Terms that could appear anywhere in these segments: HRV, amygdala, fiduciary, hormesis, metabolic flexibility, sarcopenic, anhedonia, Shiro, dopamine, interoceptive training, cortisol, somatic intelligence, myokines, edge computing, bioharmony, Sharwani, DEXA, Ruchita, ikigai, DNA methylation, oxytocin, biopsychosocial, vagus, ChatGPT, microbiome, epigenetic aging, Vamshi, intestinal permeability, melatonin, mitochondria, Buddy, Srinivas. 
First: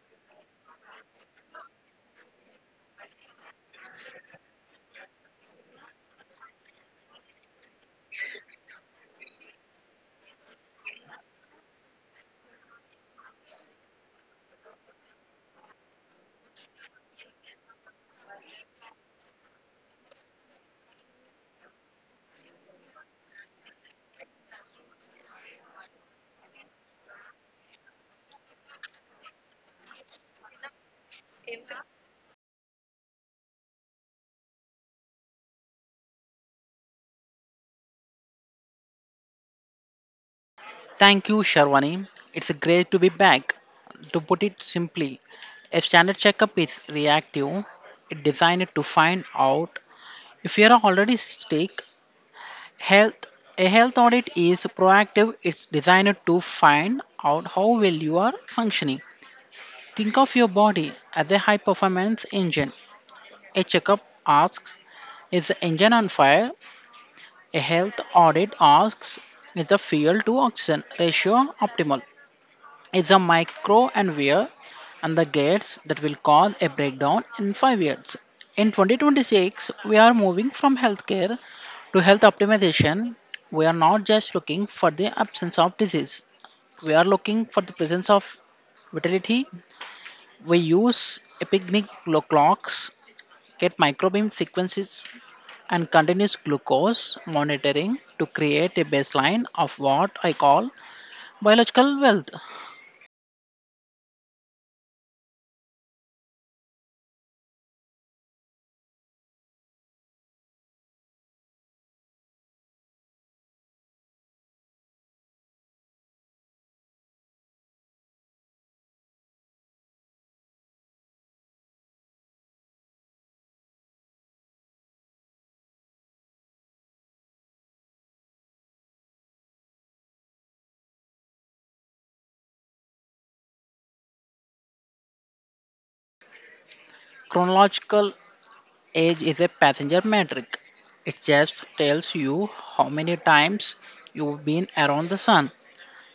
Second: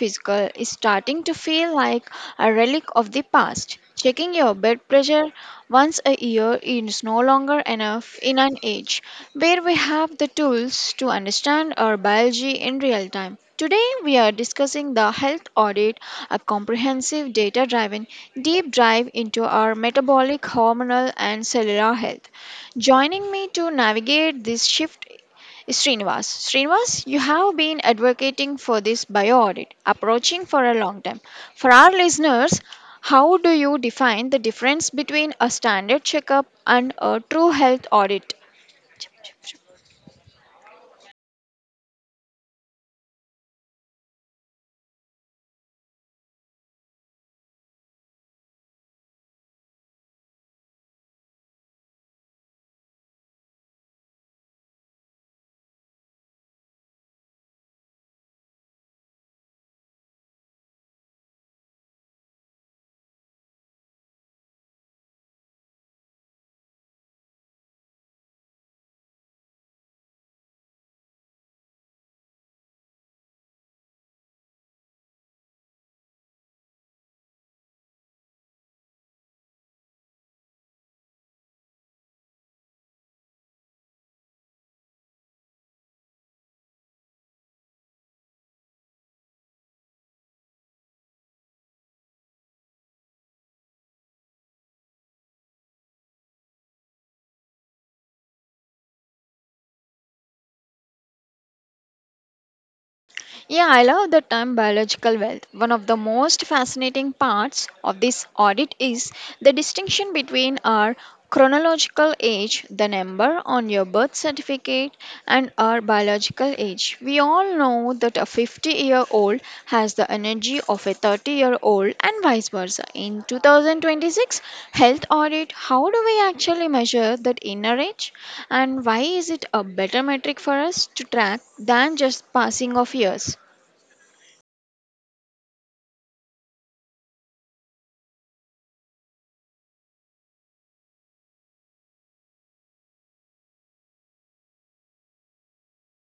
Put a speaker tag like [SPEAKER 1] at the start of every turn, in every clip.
[SPEAKER 1] physical is starting to feel like a relic of the past. Checking your blood pressure once a year is no longer enough in an age where we have the tools to understand our biology in real time. Today, we are discussing the health audit, a comprehensive data driven deep dive into our metabolic, hormonal, and cellular health. Joining me to navigate this shift is Srinivas. Srinivas, you have been advocating for this bio audit approaching for a long time. For our listeners, how do you define the difference between a standard checkup and a true health audit?
[SPEAKER 2] Thank you, Sharwani. It's great to be back. To put it simply, a standard checkup is reactive. It's designed to find out if you are already sick. Health a health audit is proactive. It's designed to find out how well you are functioning. Think of your body as a high performance engine. A checkup asks, is the engine on fire? A health audit asks, is the fuel to oxygen ratio optimal? It's a micro and wear and the gates that will cause a breakdown in 5 years. In 2026, we are moving from healthcare to health optimization. We are not just looking for the absence of disease, we are looking for the presence of vitality. We use epigenetic clocks, get microbeam sequences, and continuous glucose monitoring to create a baseline of what I call biological wealth.
[SPEAKER 1] Yeah, I love the term biological wealth. One of the most fascinating parts of this audit is the distinction between our chronological age, the number on your birth certificate, and our biological age. We all know that a 50-year-old has the energy of a 30-year-old, and vice versa. In 2026 health audit, how do we actually measure that inner age? And why is it a better metric for us to track than just passing of years?
[SPEAKER 2] Chronological age is a passenger metric. It just tells you how many times you've been around the sun.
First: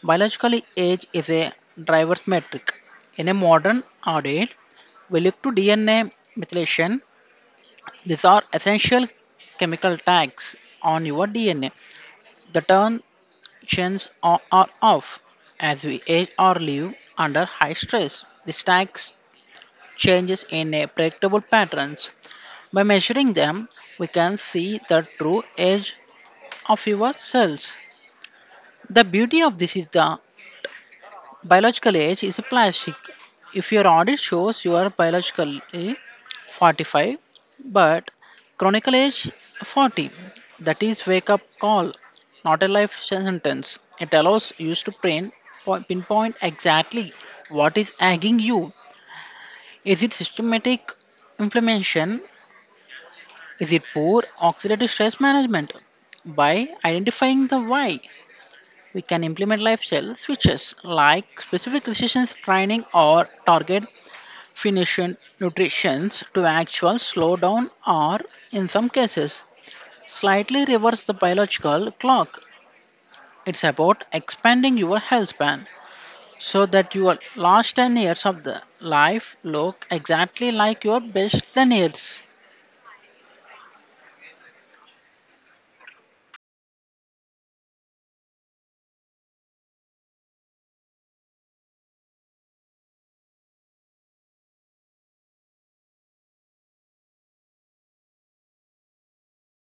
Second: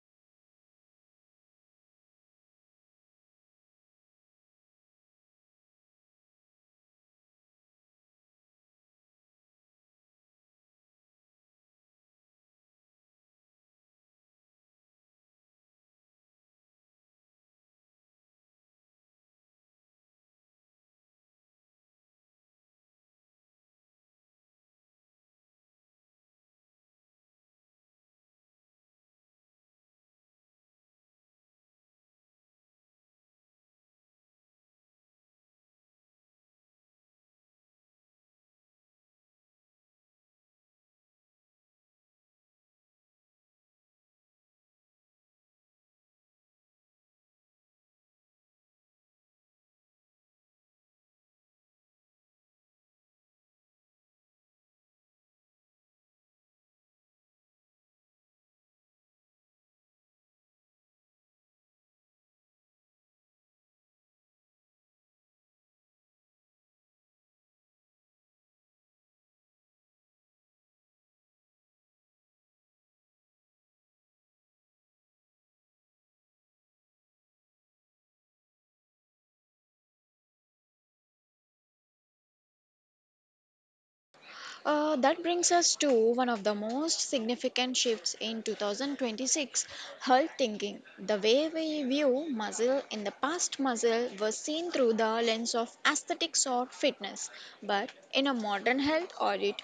[SPEAKER 2] Biologically, age is a driver's metric. In a modern audit, we look to DNA methylation. These are essential chemical tags on your DNA. The turn chains on or off as we age or live under high stress. These tags changes in a predictable patterns. By measuring them, we can see the true age of your cells. The beauty of this is the biological age is a plastic. If your audit shows you are biologically 45 but chronical age 40, that is wake up call, not a life sentence. It allows you to pinpoint exactly what is nagging you. Is it systematic inflammation? Is it poor oxidative stress management? By identifying the why, we can implement lifestyle switches like specific resistance training or target finishing nutrition to actual slow down or, in some cases, slightly reverse the biological clock. It's about expanding your health span so that your last 10 years of the life look exactly like your best 10 years.
[SPEAKER 1] That brings us to one of the most significant shifts in 2026 health thinking. The way we view muscle in the past, muscle was seen through the lens of aesthetics or fitness. But in a modern health audit,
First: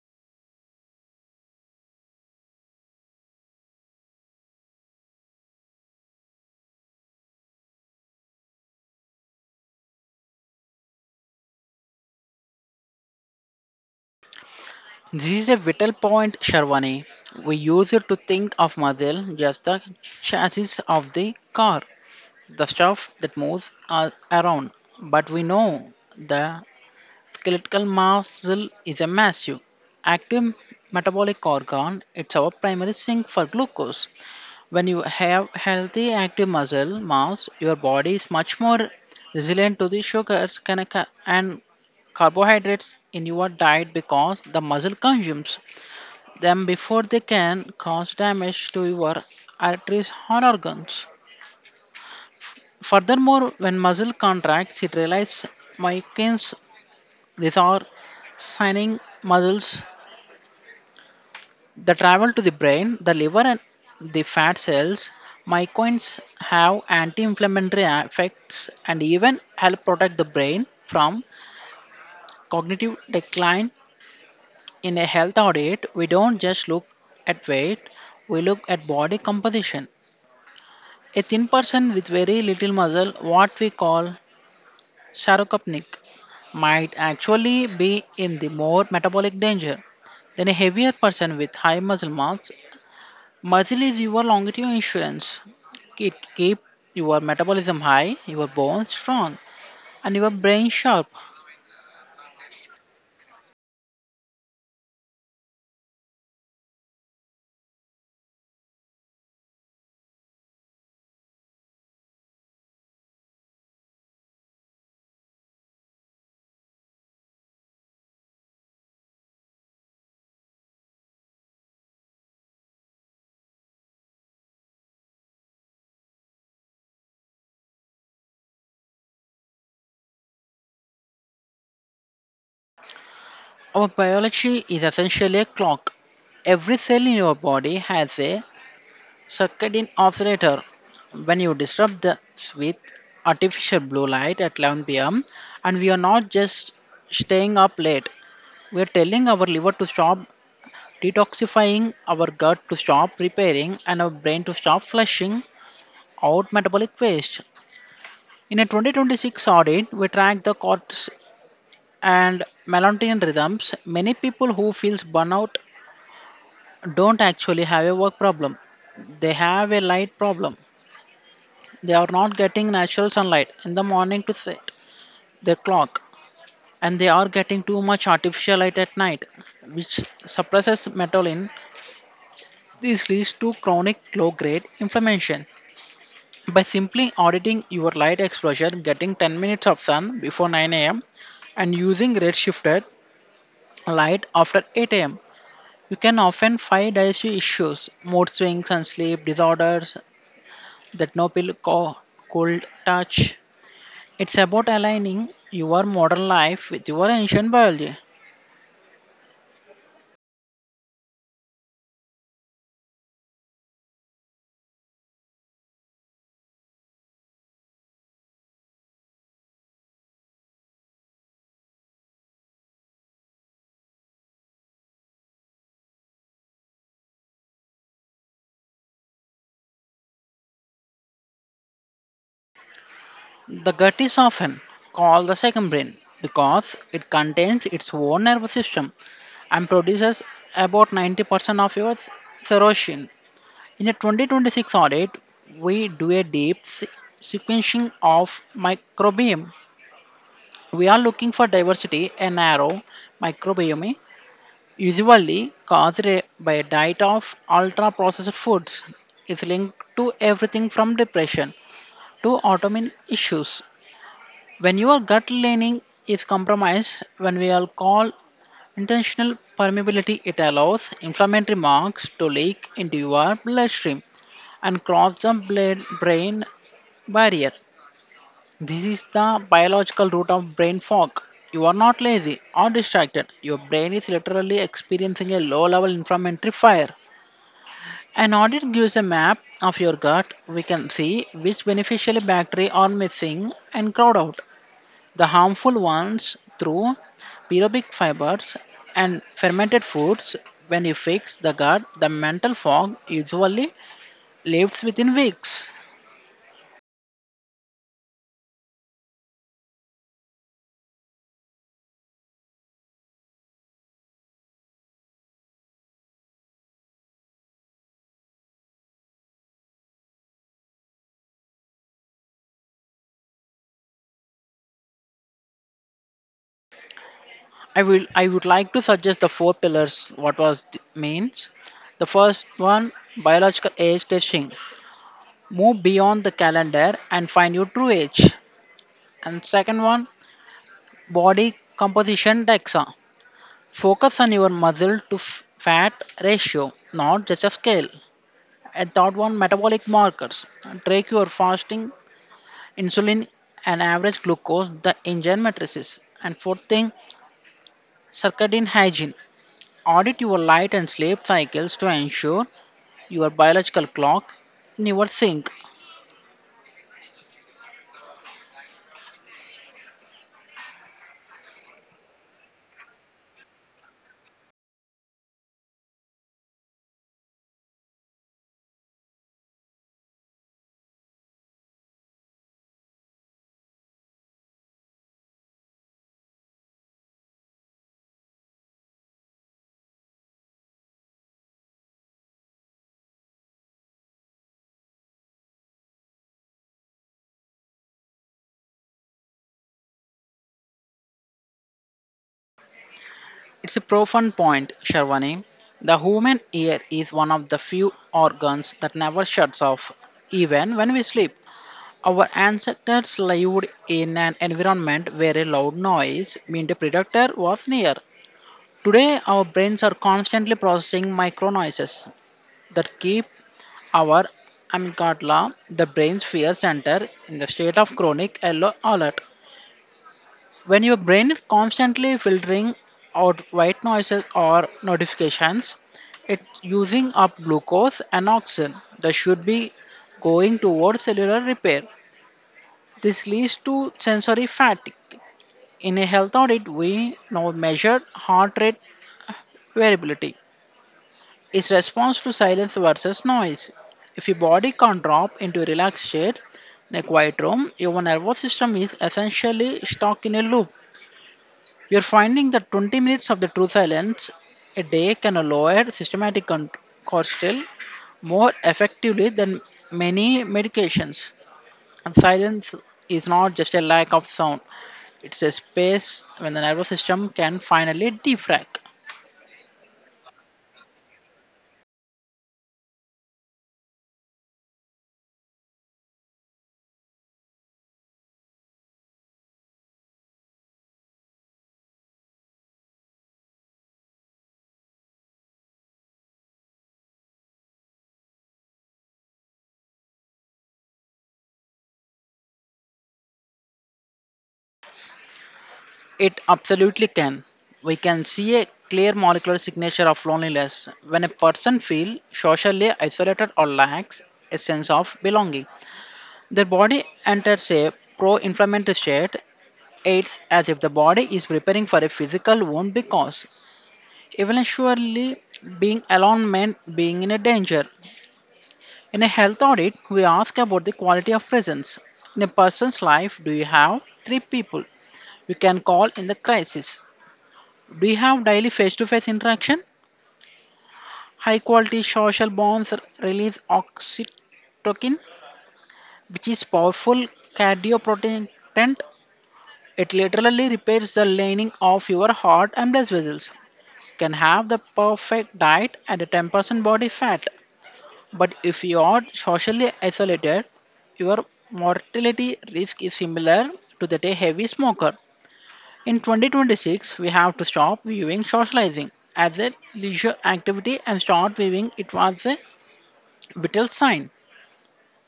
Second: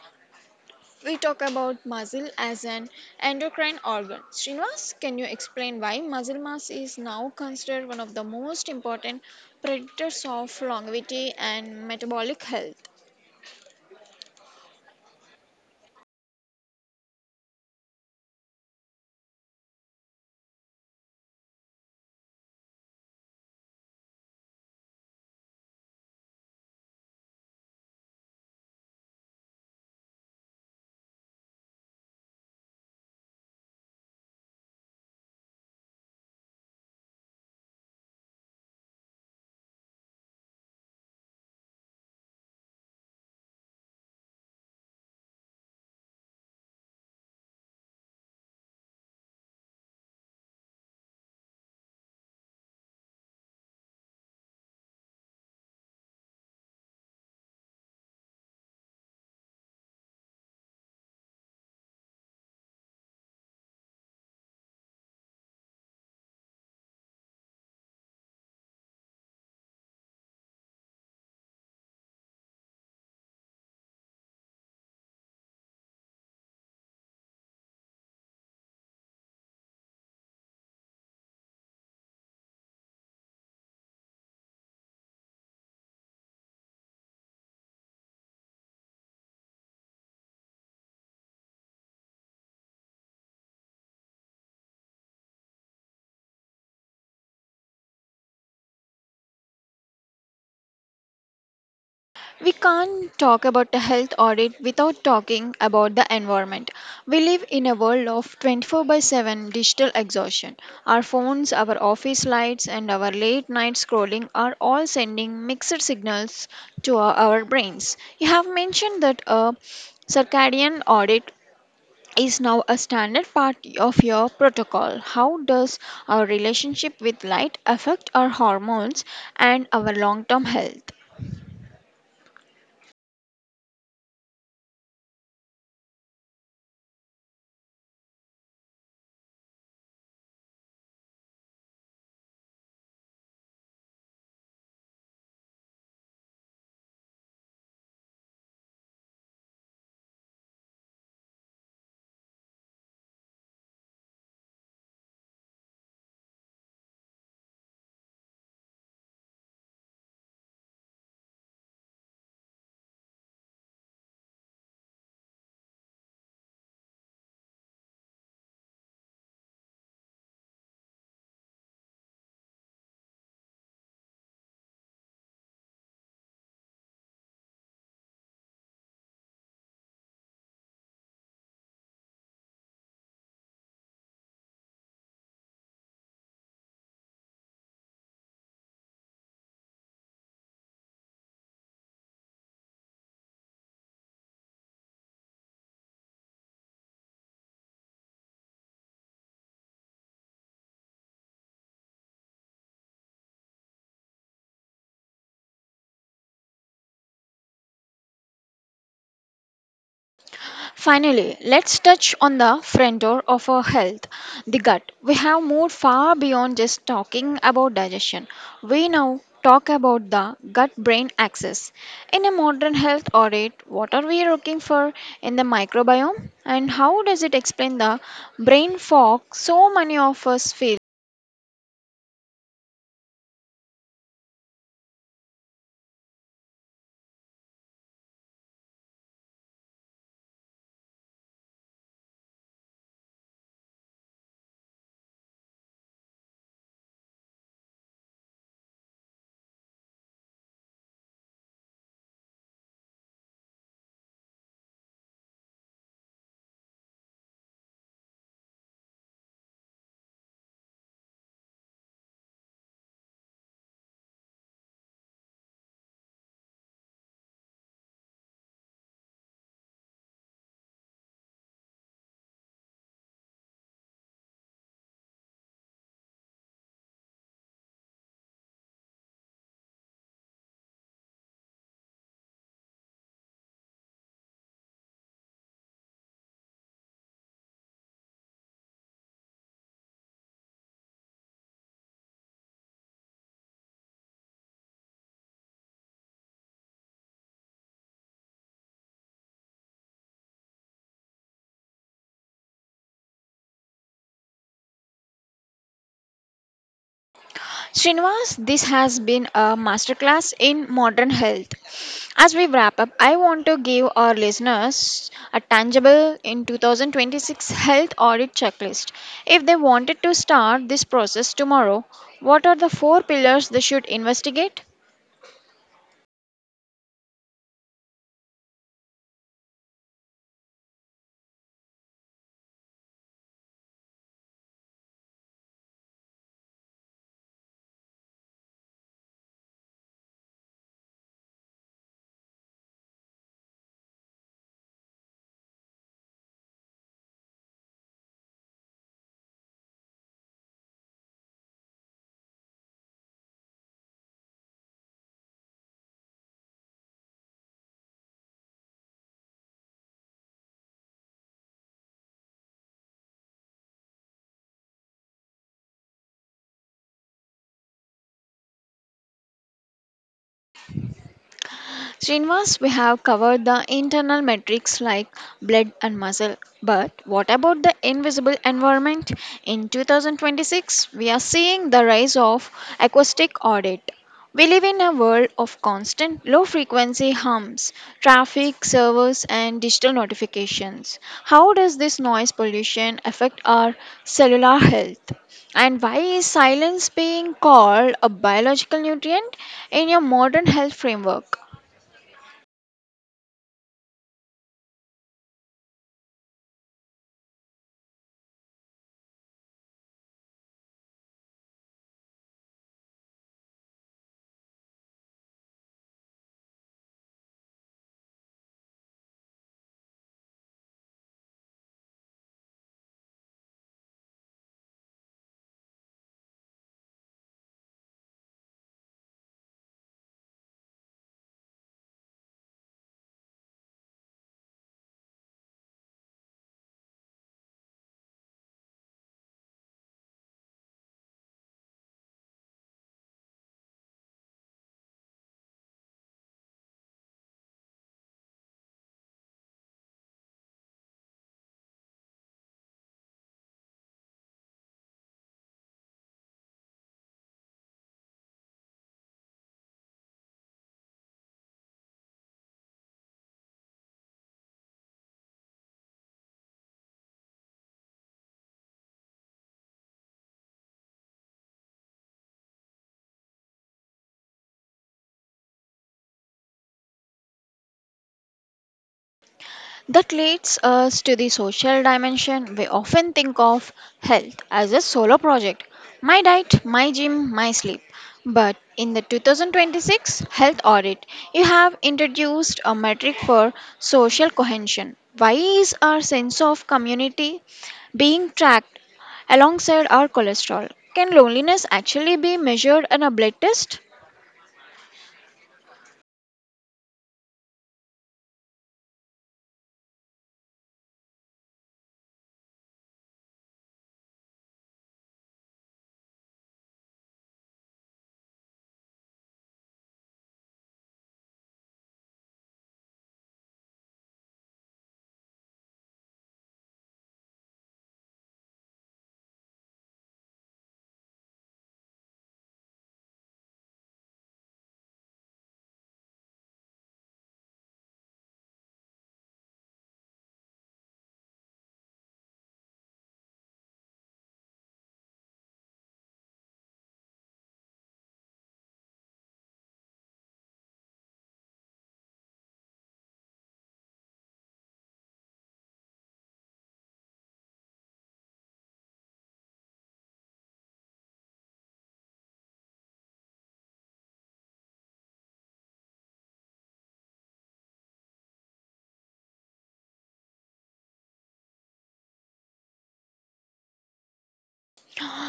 [SPEAKER 1] we talk about muscle as an endocrine organ. Srinivas, can you explain why muscle mass is now considered one of the most important predictors of longevity and metabolic health?
[SPEAKER 2] This is a vital point, Sharwani. We use it to think of muscle just the chassis of the car, the stuff that moves around. But we know the skeletal muscle is a massive, active metabolic organ. It's our primary sink for glucose. When you have healthy active muscle mass, your body is much more resilient to the sugars and carbohydrates in your diet because the muscle consumes them before they can cause damage to your arteries or organs. Furthermore, when muscle contracts, it releases myokines. These are signaling muscles that travel to the brain, the liver, and the fat cells. Myokines have anti-inflammatory effects and even help protect the brain from cognitive decline. In a health audit, we don't just look at weight; we look at body composition. A thin person with very little muscle, what we call sarcopenic, might actually be in the more metabolic danger than a heavier person with high muscle mass. Muscle is your longevity insurance. It keeps your metabolism high, your bones strong, and your brain sharp.
[SPEAKER 1] We can't talk about a health audit without talking about the environment. We live in a world of 24 by 7 digital exhaustion. Our phones, our office lights, and our late night scrolling are all sending mixed signals to our brains. You have mentioned that a circadian audit is now a standard part of your protocol. How does our relationship with light affect our hormones and our long term health?
[SPEAKER 2] Our biology is essentially a clock. Every cell in your body has a circadian oscillator. When you disrupt the with artificial blue light at 11 p.m., and we are not just staying up late, we are telling our liver to stop detoxifying, our gut to stop repairing, and our brain to stop flushing out metabolic waste. In a 2026 audit, we tracked the cortis and melatonin rhythms. Many people who feels burnout don't actually have a work problem; they have a light problem. They are not getting natural sunlight in the morning to set their clock, and they are getting too much artificial light at night, which suppresses melanin. This leads to chronic low grade inflammation. By simply auditing your light exposure, getting 10 minutes of sun before 9 a.m., and using red shifted light after 8 a.m., you can often find digestive issues, mood swings, and sleep disorders that no pill could touch. It's about aligning your modern life with your ancient biology.
[SPEAKER 1] Finally, let's touch on the front door of our health, the gut. We have moved far beyond just talking about digestion. We now talk about the gut brain axis. In a modern health audit, what are we looking for in the microbiome and how does it explain the brain fog so many of us feel?
[SPEAKER 2] The gut is often called the second brain because it contains its own nervous system and produces about 90% of your serotonin. In a 2026 audit, we do a deep sequencing of microbiome. We are looking for diversity in narrow microbiome usually caused by a diet of ultra processed foods, is linked to everything from depression to autoimmune issues. When your gut lining is compromised, when we all call intentional permeability, it allows inflammatory marks to leak into your bloodstream and cross the blood brain barrier. This is the biological root of brain fog. You are not lazy or distracted. Your brain is literally experiencing a low level inflammatory fire. An audit gives a map of your gut. We can see which beneficial bacteria are missing and crowd out the harmful ones through pyrobic fibers and fermented foods. When you fix the gut, the mental fog usually lifts within weeks.
[SPEAKER 1] Srinivas, this has been a masterclass in modern health. As we wrap up, I want to give our listeners a tangible in 2026 health audit checklist. If they wanted to start this process tomorrow, what are the four pillars they should investigate?
[SPEAKER 2] I would like to suggest the four pillars what was means. The first one, biological age testing. Move beyond the calendar and find your true age. And second one, body composition DEXA. Focus on your muscle to fat ratio, not just a scale. And third one, metabolic markers. Track your fasting insulin and average glucose, the engine matrices. And fourth thing, circadian hygiene. Audit your light and sleep cycles to ensure your biological clock never sync.
[SPEAKER 1] Srinivas, we have covered the internal metrics like blood and muscle, but what about the invisible environment? In 2026, we are seeing the rise of acoustic audit. We live in a world of constant low frequency hums, traffic, servers, and digital notifications. How does this noise pollution affect our cellular health? And why is silence being called a biological nutrient in your modern health framework?
[SPEAKER 2] It's a profound point, Sharwani. The human ear is one of the few organs that never shuts off, even when we sleep. Our ancestors lived in an environment where a loud noise meant a predator was near. Today, our brains are constantly processing micro noises that keep our amygdala, the brain's fear center, in the state of chronic yellow alert. When your brain is constantly filtering out white noises or notifications, it's using up glucose and oxygen that should be going towards cellular repair. This leads to sensory fatigue. In a health audit, we now measure heart rate variability, its response to silence versus noise. If your body can't drop into a relaxed state in a quiet room, your nervous system is essentially stuck in a loop. You're finding that 20 minutes of the true silence a day can lower systematic cortisol more effectively than many medications. And silence is not just a lack of sound, it's a space when the nervous system can finally defrag.
[SPEAKER 1] That leads us to the social dimension. We often think of health as a solo project, my diet, my gym, my sleep. But in the 2026 health audit, you have introduced a metric for social cohesion. Why is our sense of community being tracked alongside our cholesterol? Can loneliness actually be measured in a blood test?
[SPEAKER 2] It absolutely can. We can see a clear molecular signature of loneliness when a person feels socially isolated or lacks a sense of belonging. Their body enters a pro inflammatory state. It's as if the body is preparing for a physical wound because eventually being alone meant being in a danger. In a health audit, we ask about the quality of presence. In a person's life, do you have three people you can call in the crisis? Do you have daily face to face interaction? High quality social bonds release oxytocin, which is powerful cardioprotectant. It literally repairs the lining of your heart and blood vessels. Can have the perfect diet and a 10% body fat, but if you are socially isolated, your mortality risk is similar to that a heavy smoker. In 2026, we have to stop viewing socializing as a leisure activity and start viewing it as a vital sign.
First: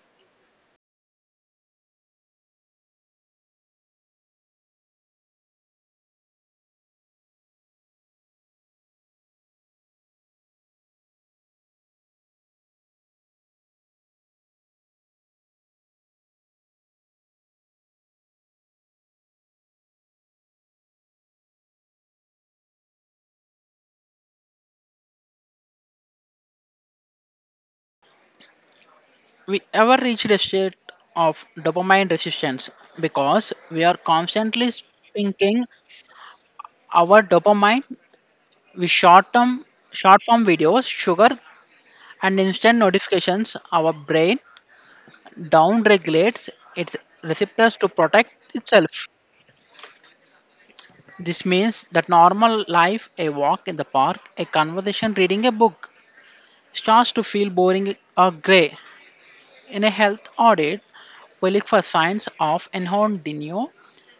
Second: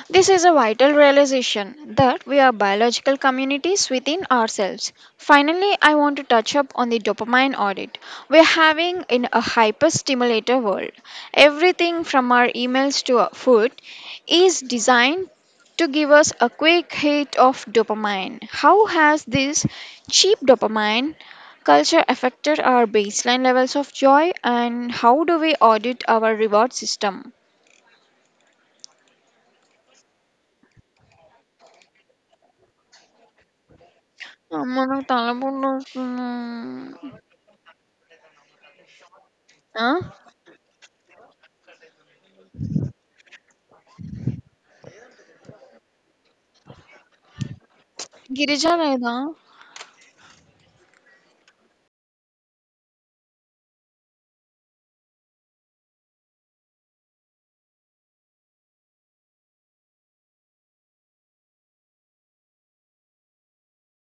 [SPEAKER 1] This is a vital realization that we are biological communities within ourselves. Finally, I want to touch up on the dopamine audit we're having in a hyperstimulator world. Everything from our emails to our food is designed to give us a quick hit of dopamine. How has this cheap dopamine culture affected our baseline levels of joy and how do we audit our reward system?
[SPEAKER 2] We ever reached a state of dopamine resistance because we are constantly
[SPEAKER 1] అమ్మ! నాకు
[SPEAKER 2] thinking
[SPEAKER 1] తలపుట్టొస్తుంది.
[SPEAKER 2] our dopamine, we short term
[SPEAKER 1] ఆ!
[SPEAKER 2] short form videos, sugar and instant notifications, our brain down regulates its receptors to protect
[SPEAKER 1] Girija
[SPEAKER 2] itself.
[SPEAKER 1] లేదా?
[SPEAKER 2] This means that normal life, a walk in the park, a conversation reading a book, starts to feel boring or grey. In a health audit, we look for signs of enhanced dinio,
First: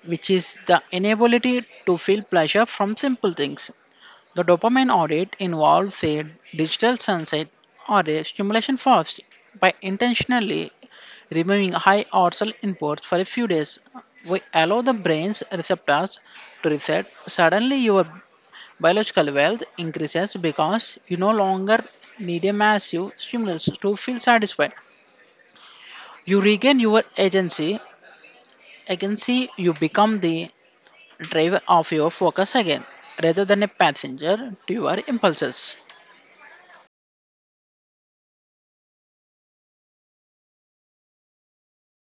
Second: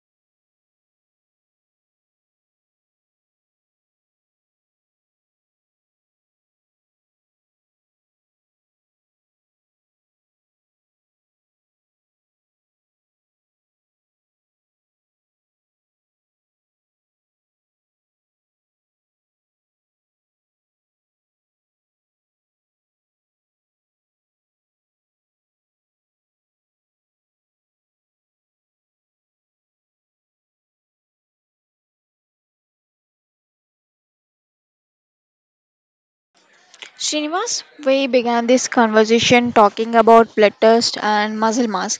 [SPEAKER 2] which is the inability to feel pleasure from simple things. The dopamine audit involves a digital sunset or a stimulation fast by intentionally removing high arousal inputs for a few days. We allow the brain's receptors to reset. Suddenly, your biological wealth increases because you no longer need a massive stimulus to feel satisfied. You regain your agency. Agency, you become the driver of your focus again rather than a passenger to your impulses.
[SPEAKER 1] Srinivas, we began this conversation talking about blood test and muscle mass,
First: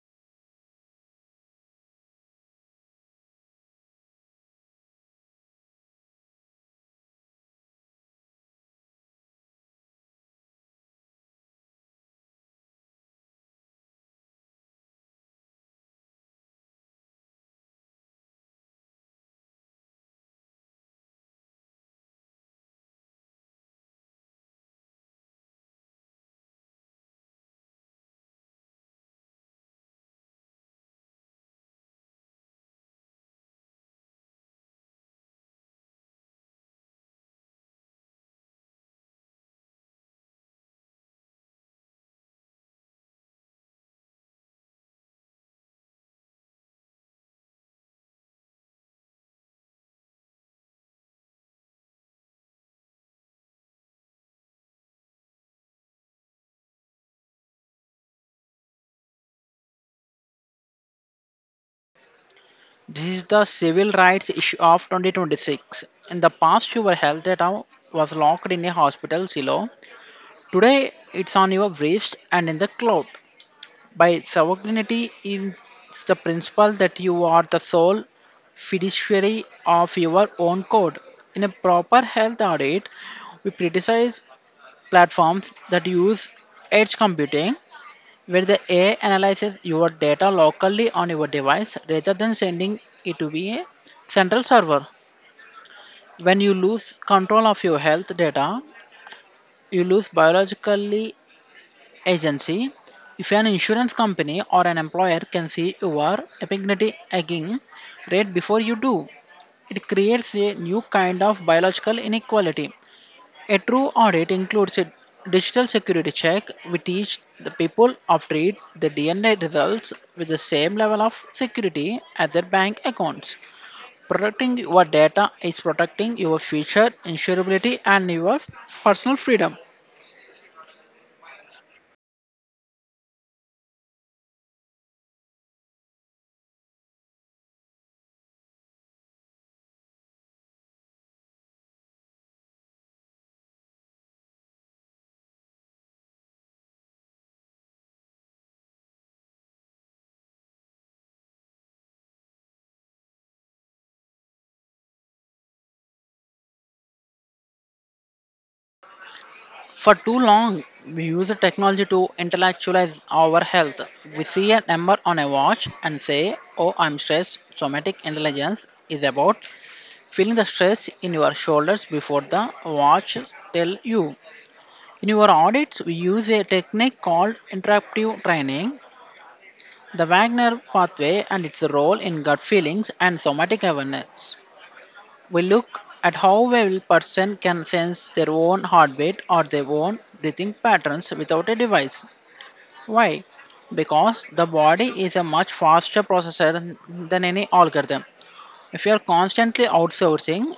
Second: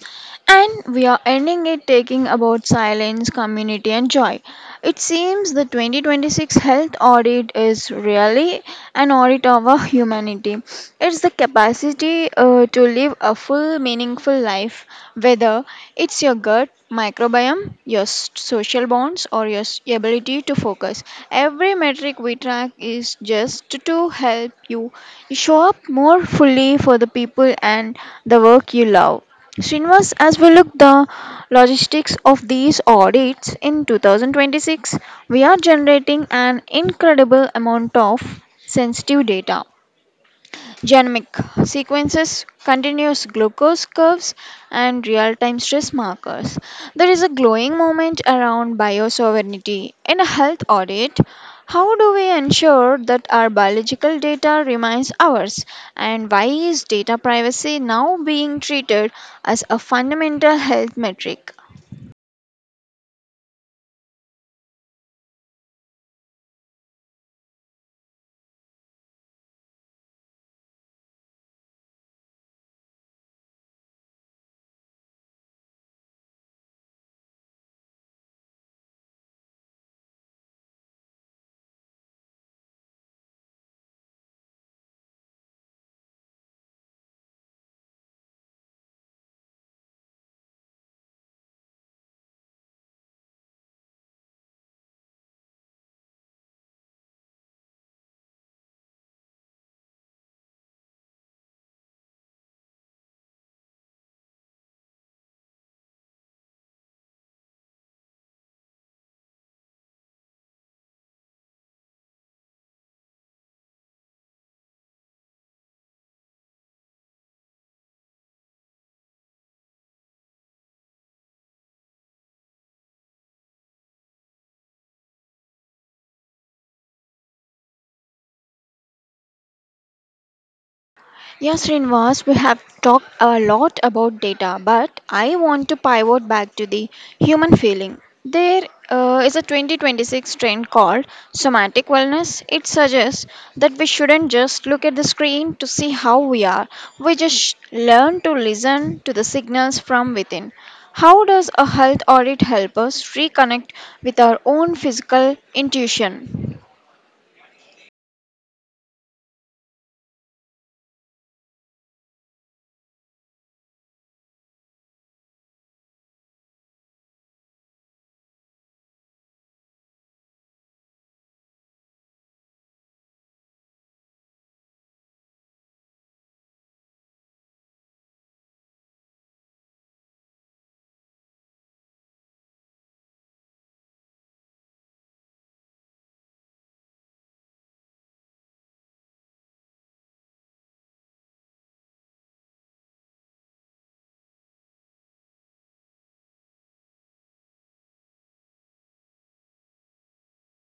[SPEAKER 1] and we are ending it taking about silence, community, and joy. It seems the 2026 health audit is really an audit of our humanity. It's the capacity ability to live a full, meaningful life, whether it's your gut microbiome, your social bonds, or your ability to focus. Every metric we track is just to help you show up more fully for the people and the work you love. Srinivas, as we look the logistics of these audits in 2026, we are generating an incredible amount of sensitive data, genomic sequences, continuous glucose curves, and real time stress markers. There is a glowing moment around biosovereignty. In a health audit, how do we ensure that our biological data remains ours? And why is data privacy now being treated as a fundamental health metric?
[SPEAKER 2] This is the civil rights issue of 2026. In the past, your health data was locked in a hospital silo. Today, it's on your wrist and in the cloud. By sovereignty is the principle that you are the sole fiduciary of your own code. In a proper health audit, we criticize platforms that use edge computing where the AI analyzes your data locally on your device rather than sending it to be a central server. When you lose control of your health data, you lose biologically agency. If an insurance company or an employer can see your epigenetic aging rate before you do, it creates a new kind of biological inequality. A true audit includes a digital security check. We teach the people of trade the DNA results with the same level of security as their bank accounts. Protecting your data is protecting your future, insurability, and your personal freedom.
[SPEAKER 1] Yes, Srinivas, we have talked a lot about data, but I want to pivot back to the human feeling. There is a 2026 trend called somatic wellness. It suggests that we shouldn't just look at the screen to see how we are, we just learn to listen to the signals from within. How does a health audit help us reconnect with our own physical intuition?
[SPEAKER 2] For too long, we use the technology to intellectualize our health. We see a number on a watch and say, "Oh, I'm stressed." Somatic intelligence is about feeling the stress in your shoulders before the watch tell you. In your audits, we use a technique called interruptive training, the Wagner pathway and its role in gut feelings and somatic awareness. We look at how well person can sense their own heartbeat or their own breathing patterns without a device. Why? Because the body is a much faster processor than any algorithm. If you are constantly outsourcing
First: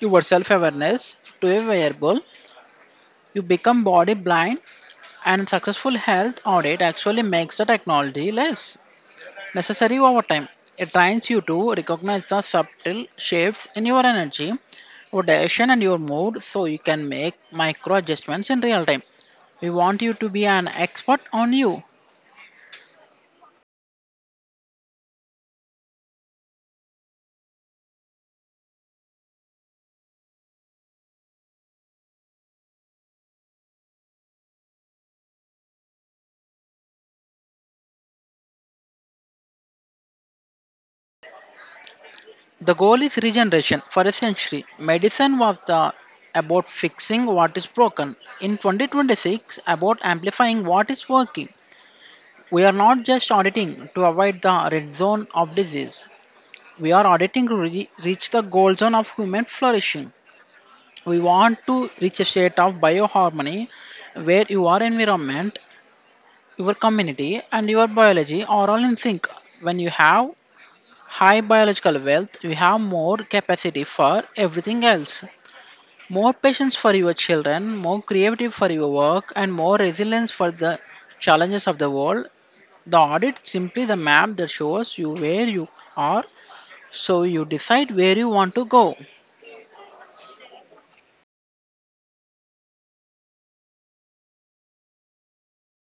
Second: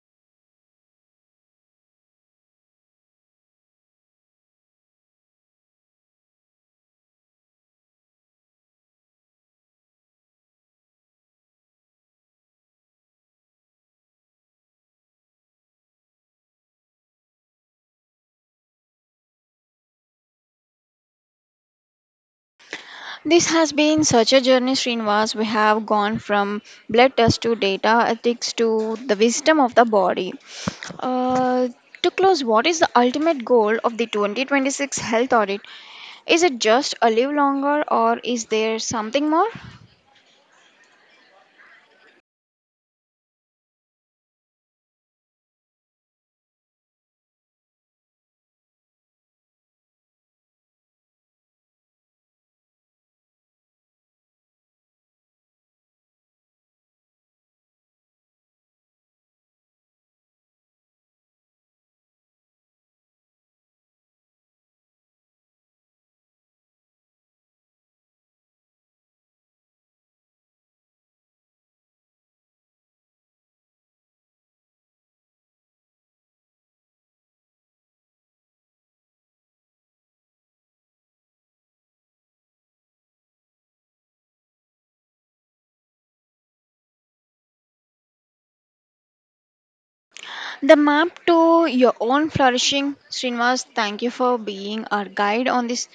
[SPEAKER 2] your self awareness to a wearable, you become body blind, and successful health audit actually makes the technology less necessary over time. It trains you to recognize the subtle shifts in your energy, your direction, and your mood so you can make micro adjustments in real time. We want you to be an expert on you.
[SPEAKER 1] This has been such a journey, Srinivas. We have gone from blood test to data ethics to the wisdom of the body. Uh, to close, what is the ultimate goal of the 2026 health audit? Is it just a live longer, or is there something more?
[SPEAKER 2] The goal is regeneration. For a century, medicine was the about fixing what is broken. In 2026, about amplifying what is working. We are not just auditing to avoid the red zone of disease. We are auditing to reach the gold zone of human flourishing. We want to reach a state of bioharmony where your environment, your community, and your biology are all in sync. When you have high biological wealth, you have more capacity for everything else. More patience for your children, more creative for your work, and more resilience for the challenges of the world. The audit simply the map that shows you where you are, so you decide where you want to go.
[SPEAKER 1] The map to your own flourishing. Srinivas, thank you for being our guide on this.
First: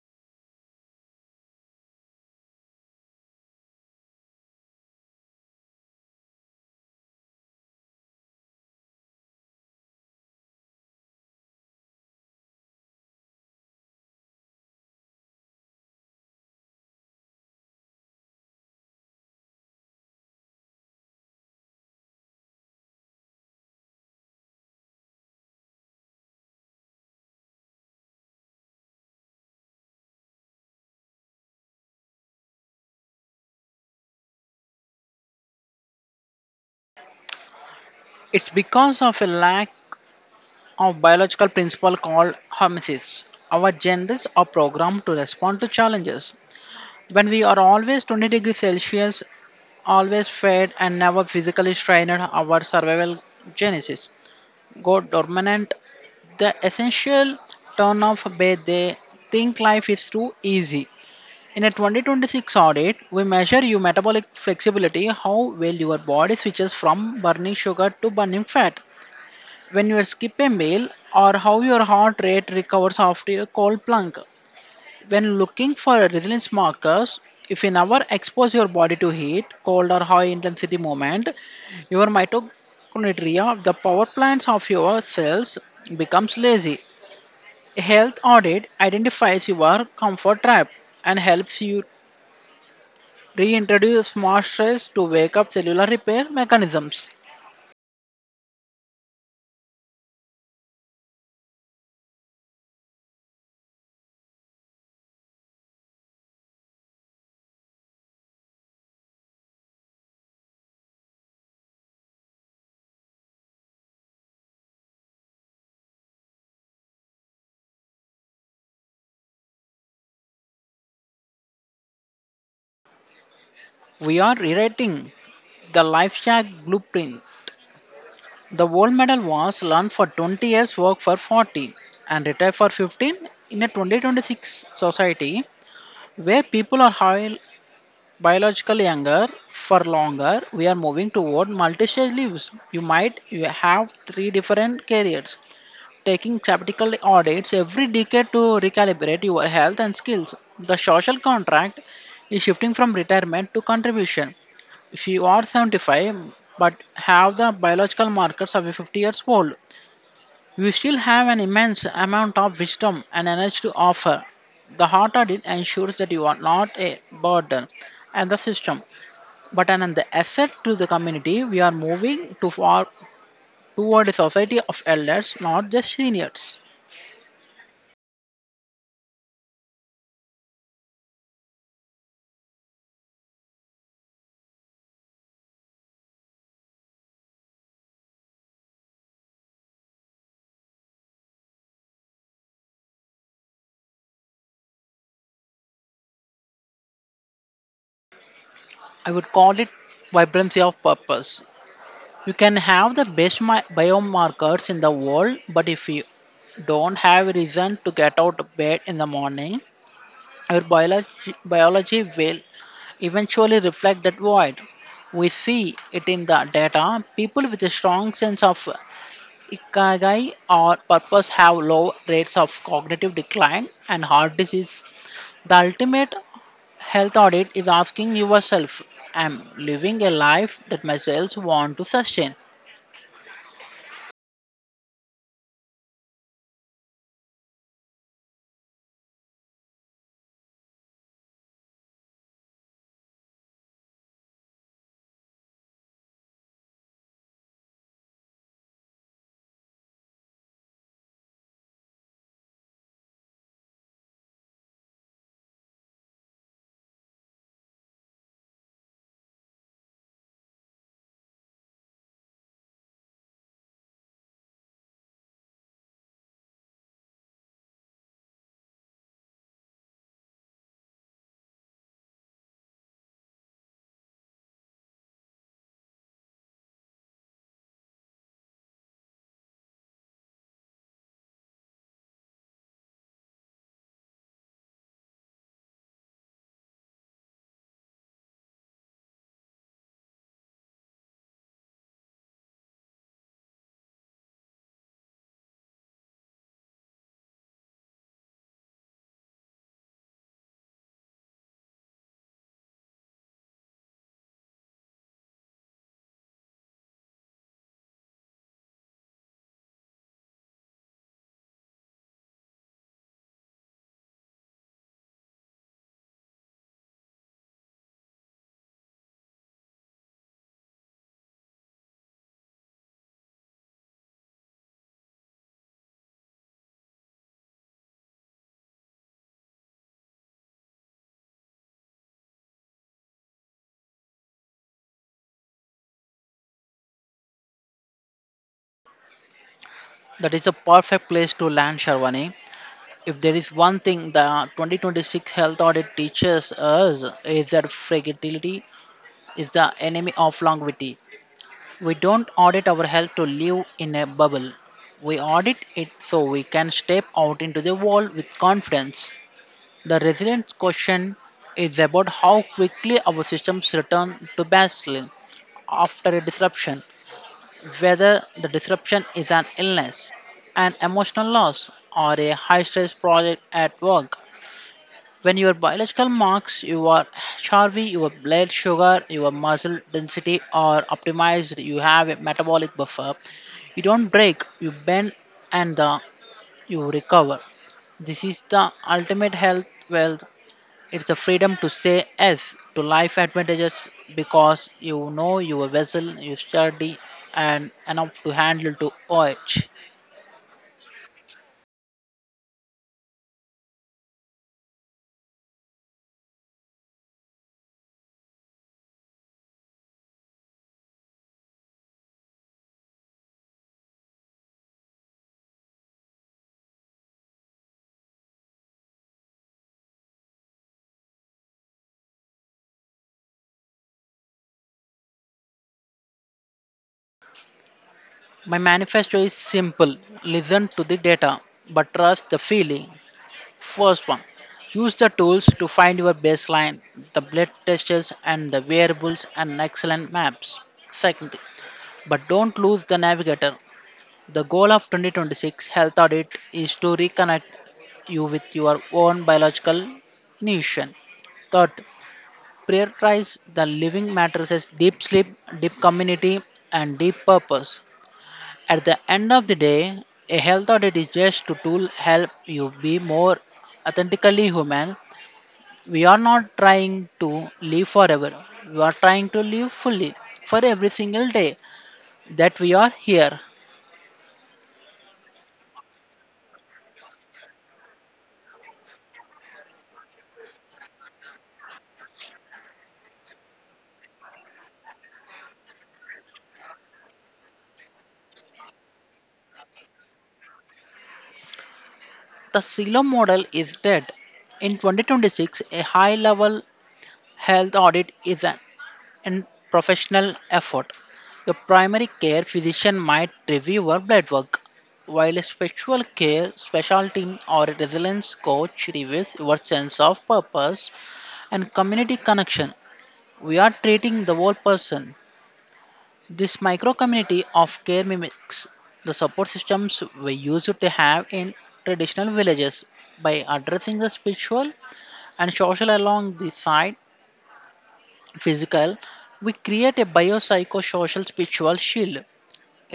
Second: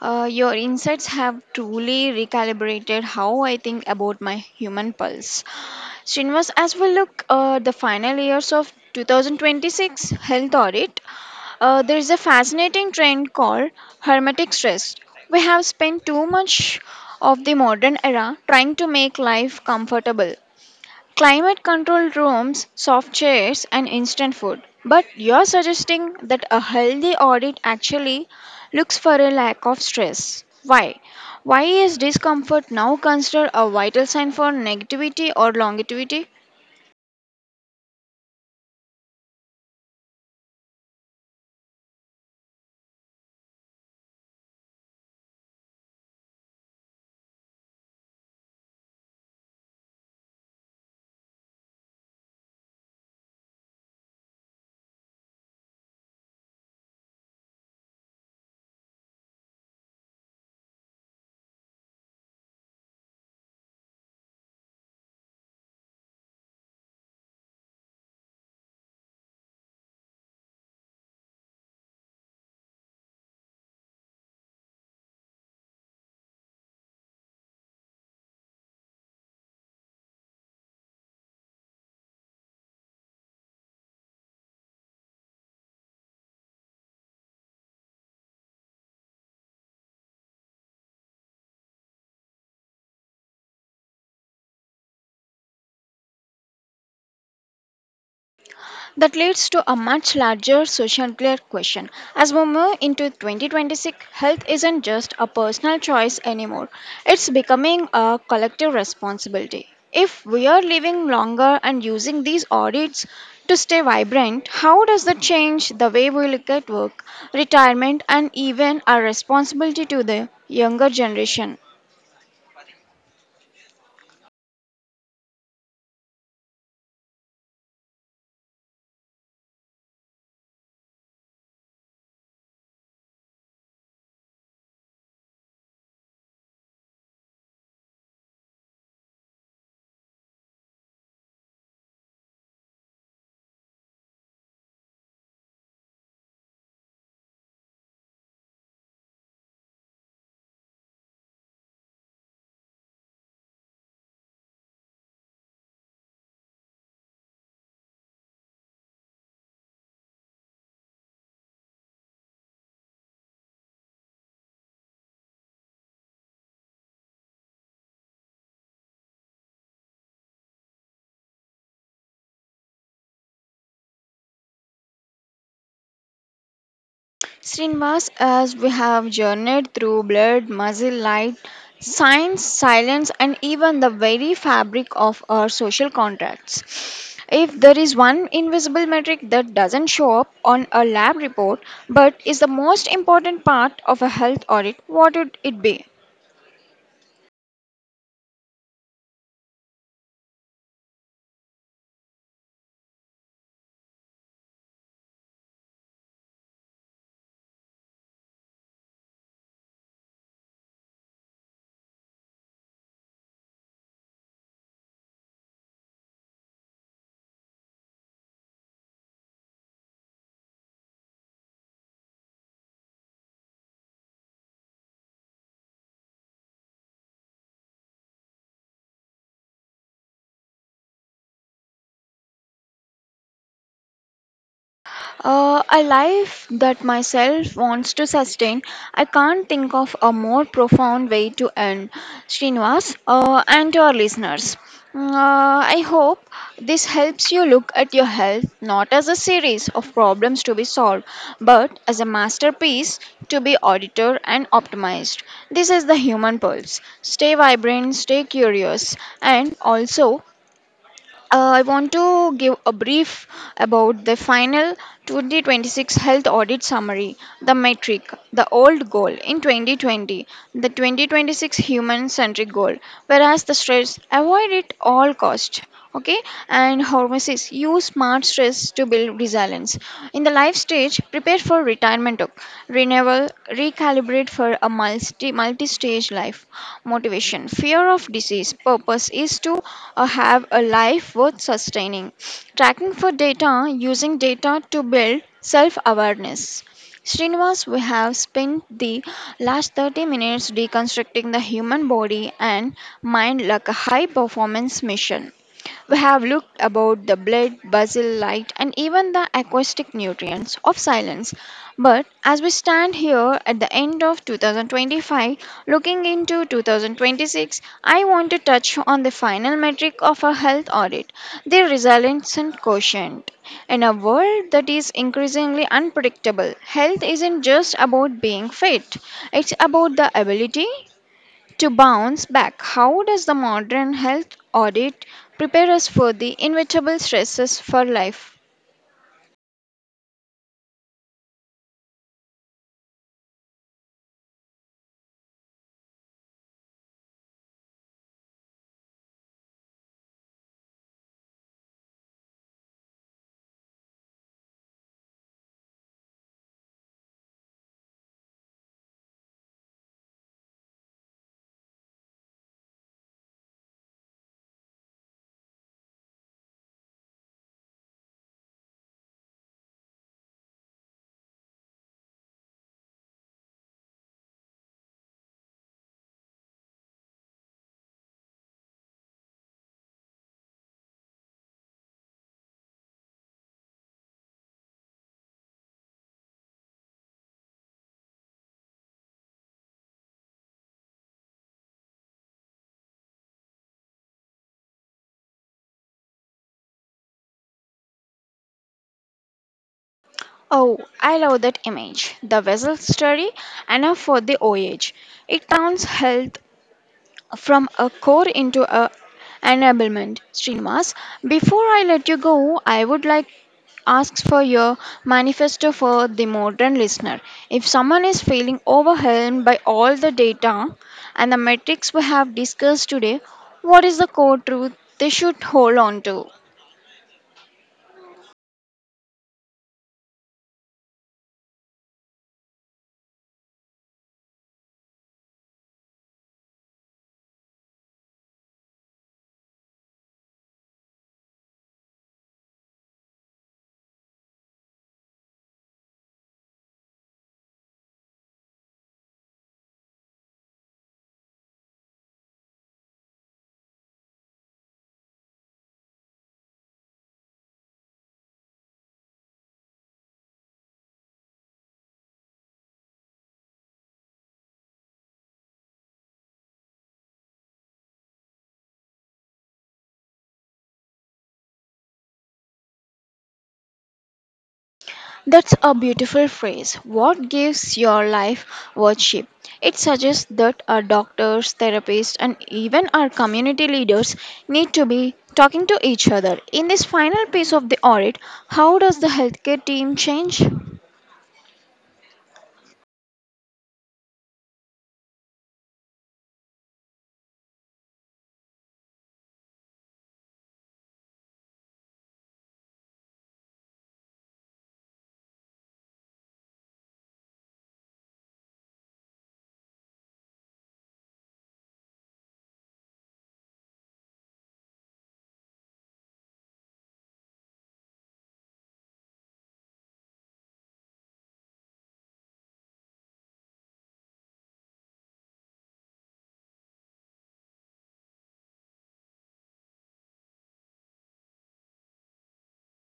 [SPEAKER 1] Your insights have truly recalibrated how I think about my human pulse. Srinivas, as we look the final years of 2026 health audit, there is a fascinating trend called hermetic stress. We have spent too much of the modern era trying to make life comfortable. Climate controlled rooms, soft chairs, and instant food. But you're suggesting that a healthy audit actually looks for a lack of stress. Why? Why is discomfort now considered a vital sign for negativity or longevity?
[SPEAKER 2] It's because of a lack of biological principle called hormesis. Our genes are programmed to respond to challenges. When we are always 20 degrees Celsius, always fed and never physically strained, our survival genesis go dormant. The essential turn off where they think life is too easy. In a 2026 audit, we measure your metabolic flexibility, how well your body switches from burning sugar to burning fat when you skip a meal or how your heart rate recovers after a cold plunge. When looking for resilience markers, if you never expose your body to heat, cold or high intensity movement, your mitochondria, the power plants of your cells, becomes lazy. A health audit identifies your comfort trap and helps you reintroduce smart stress to wake up cellular repair mechanisms.
[SPEAKER 1] That leads to a much larger social question. As we move into 2026, health isn't just a personal choice anymore, it's becoming a collective responsibility. If we are living longer and using these audits to stay vibrant, how does that change the way we look at work, retirement, and even our responsibility to the younger generation?
[SPEAKER 2] We are rewriting the life shack blueprint. The gold medal was learned for 20 years, work for 40, and retire for 15 in a 2026 society where people are high, biologically younger for longer. We are moving toward multi-stage lives. You might you have three different careers, taking sabbatical audits every decade to recalibrate your health and skills. The social contract is shifting from retirement to contribution. If you are 75 but have the biological markers of a 50 years old, you still have an immense amount of wisdom and energy to offer. The heart audit ensures that you are not a burden and the system, but an asset to the community. We are moving to far toward a society of elders, not just seniors.
[SPEAKER 1] Srinivas, as we have journeyed through blood, muscle, light, science, silence, and even the very fabric of our social contracts. If there is one invisible metric that doesn't show up on a lab report but is the most important part of a health audit, what would it be?
[SPEAKER 2] I would call it vibrancy of purpose. You can have the best biomarkers in the world, but if you don't have a reason to get out of bed in the morning, our biology will eventually reflect that void. We see it in the data. People with a strong sense of ikigai or purpose have low rates of cognitive decline and heart disease. The ultimate health audit is asking yourself, "Am living a life that myself want to sustain?"
[SPEAKER 1] A life that myself wants to sustain. I can't think of a more profound way to end. Srinivas and to our listeners. I hope this helps you look at your health not as a series of problems to be solved, but as a masterpiece to be audited and optimized. This is the human pulse. Stay vibrant, stay curious, and also I want to give a brief about the final 2026 health audit summary, the metric, the old goal in 2020, the 2026 human centric goal, whereas the stress avoid at all cost, okay, and hormesis use smart stress to build resilience in the life stage prepare for retirement, ok, renewal recalibrate for a multi-stage life, motivation fear of disease purpose is to have a life worth sustaining, tracking for data, using data to build self-awareness. Srinivas, we have spent the last 30 minutes deconstructing the human body and mind like a high performance mission. We have looked about the blood, basil, light, and even the acoustic nutrients of silence. But as we stand here at the end of 2025, looking into 2026, I want to touch on the final metric of a health audit, the resilience quotient. In a world that is increasingly unpredictable, health isn't just about being fit, it's about the ability to bounce back. How does the modern health audit prepare us for the inevitable stresses for life?
[SPEAKER 2] That is a perfect place to land, Sharwani. If there is one thing the 2026 health audit teaches us is that fragility is the enemy of longevity. We don't audit our health to live in a bubble. We audit it so we can step out into the world with confidence. The resilience question is about how quickly our systems return to baseline after a disruption, whether the disruption is an illness, an emotional loss, or a high stress project at work. When your biological marks, your HRV, your blood sugar, your muscle density are optimized, you have a metabolic buffer. You don't break, you bend and you recover. This is the ultimate health wealth. It's the freedom to say yes to life advantages because you know your vessel, you sturdy and enough to handle to urge.
[SPEAKER 1] Oh, I love that image. The vessel study, enough for the OH. It crowns health from a core into a enablement. Srinivas, before I let you go, I would like asks for your manifesto for the modern listener. If someone is feeling overwhelmed by all the data and the metrics we have discussed today, what is the core truth they should hold on to?
[SPEAKER 2] My manifesto is simple: listen to the data, but trust the feeling. First one, use the tools to find your baseline, the blood tests and the variables and excellent maps. Second thing, but don't lose the navigator. The goal of 2026 health audit is to reconnect you with your own biological nation. Third, prioritize the living matters as deep sleep, deep community, and deep purpose. At the end of the day, a health audit is just a tool help you be more authentically human. We are not trying to live forever. We are trying to live fully for every single day that we are here.
[SPEAKER 1] That's a beautiful phrase. What gives your life worship? It suggests that our doctors, therapists, and even our community leaders need to be talking to each other. In this final piece of the audit, how does the healthcare team change?
[SPEAKER 2] The silo model is dead. In 2026, a high level health audit is an professional effort. Your primary care physician might review your blood work, while a spiritual care specialty or a resilience coach reviews your sense of purpose and community connection. We are treating the whole person. This micro community of care mimics the support systems we used to have in traditional villages. By addressing the spiritual and social along the side physical, we create a biopsychosocial spiritual shield.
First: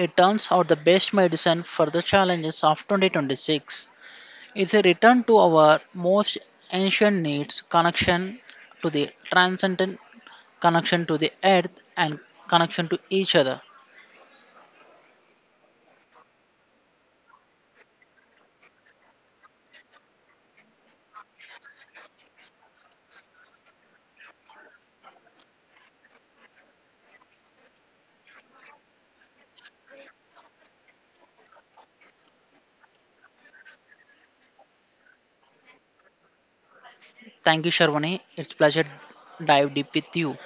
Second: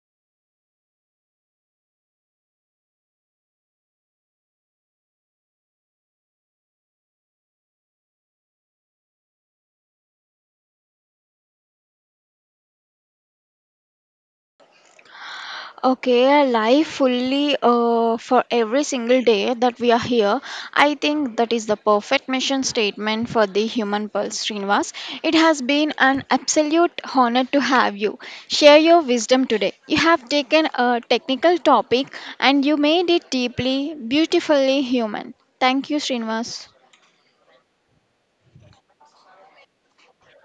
[SPEAKER 2] It turns out the best medicine for the challenges of 2026 is a return to our most ancient needs: connection to the transcendent, connection to the earth, and connection to each other.
[SPEAKER 1] Okay, life fully for every single day that we are here. I think that is the perfect mission statement for the human pulse, Srinivas. It has been an absolute honor to have you. Share your wisdom today. You have taken a technical topic and you made it deeply, beautifully human. Thank you, Srinivas.
[SPEAKER 2] Thank you, Sharwani. It's pleasure dive deep with you.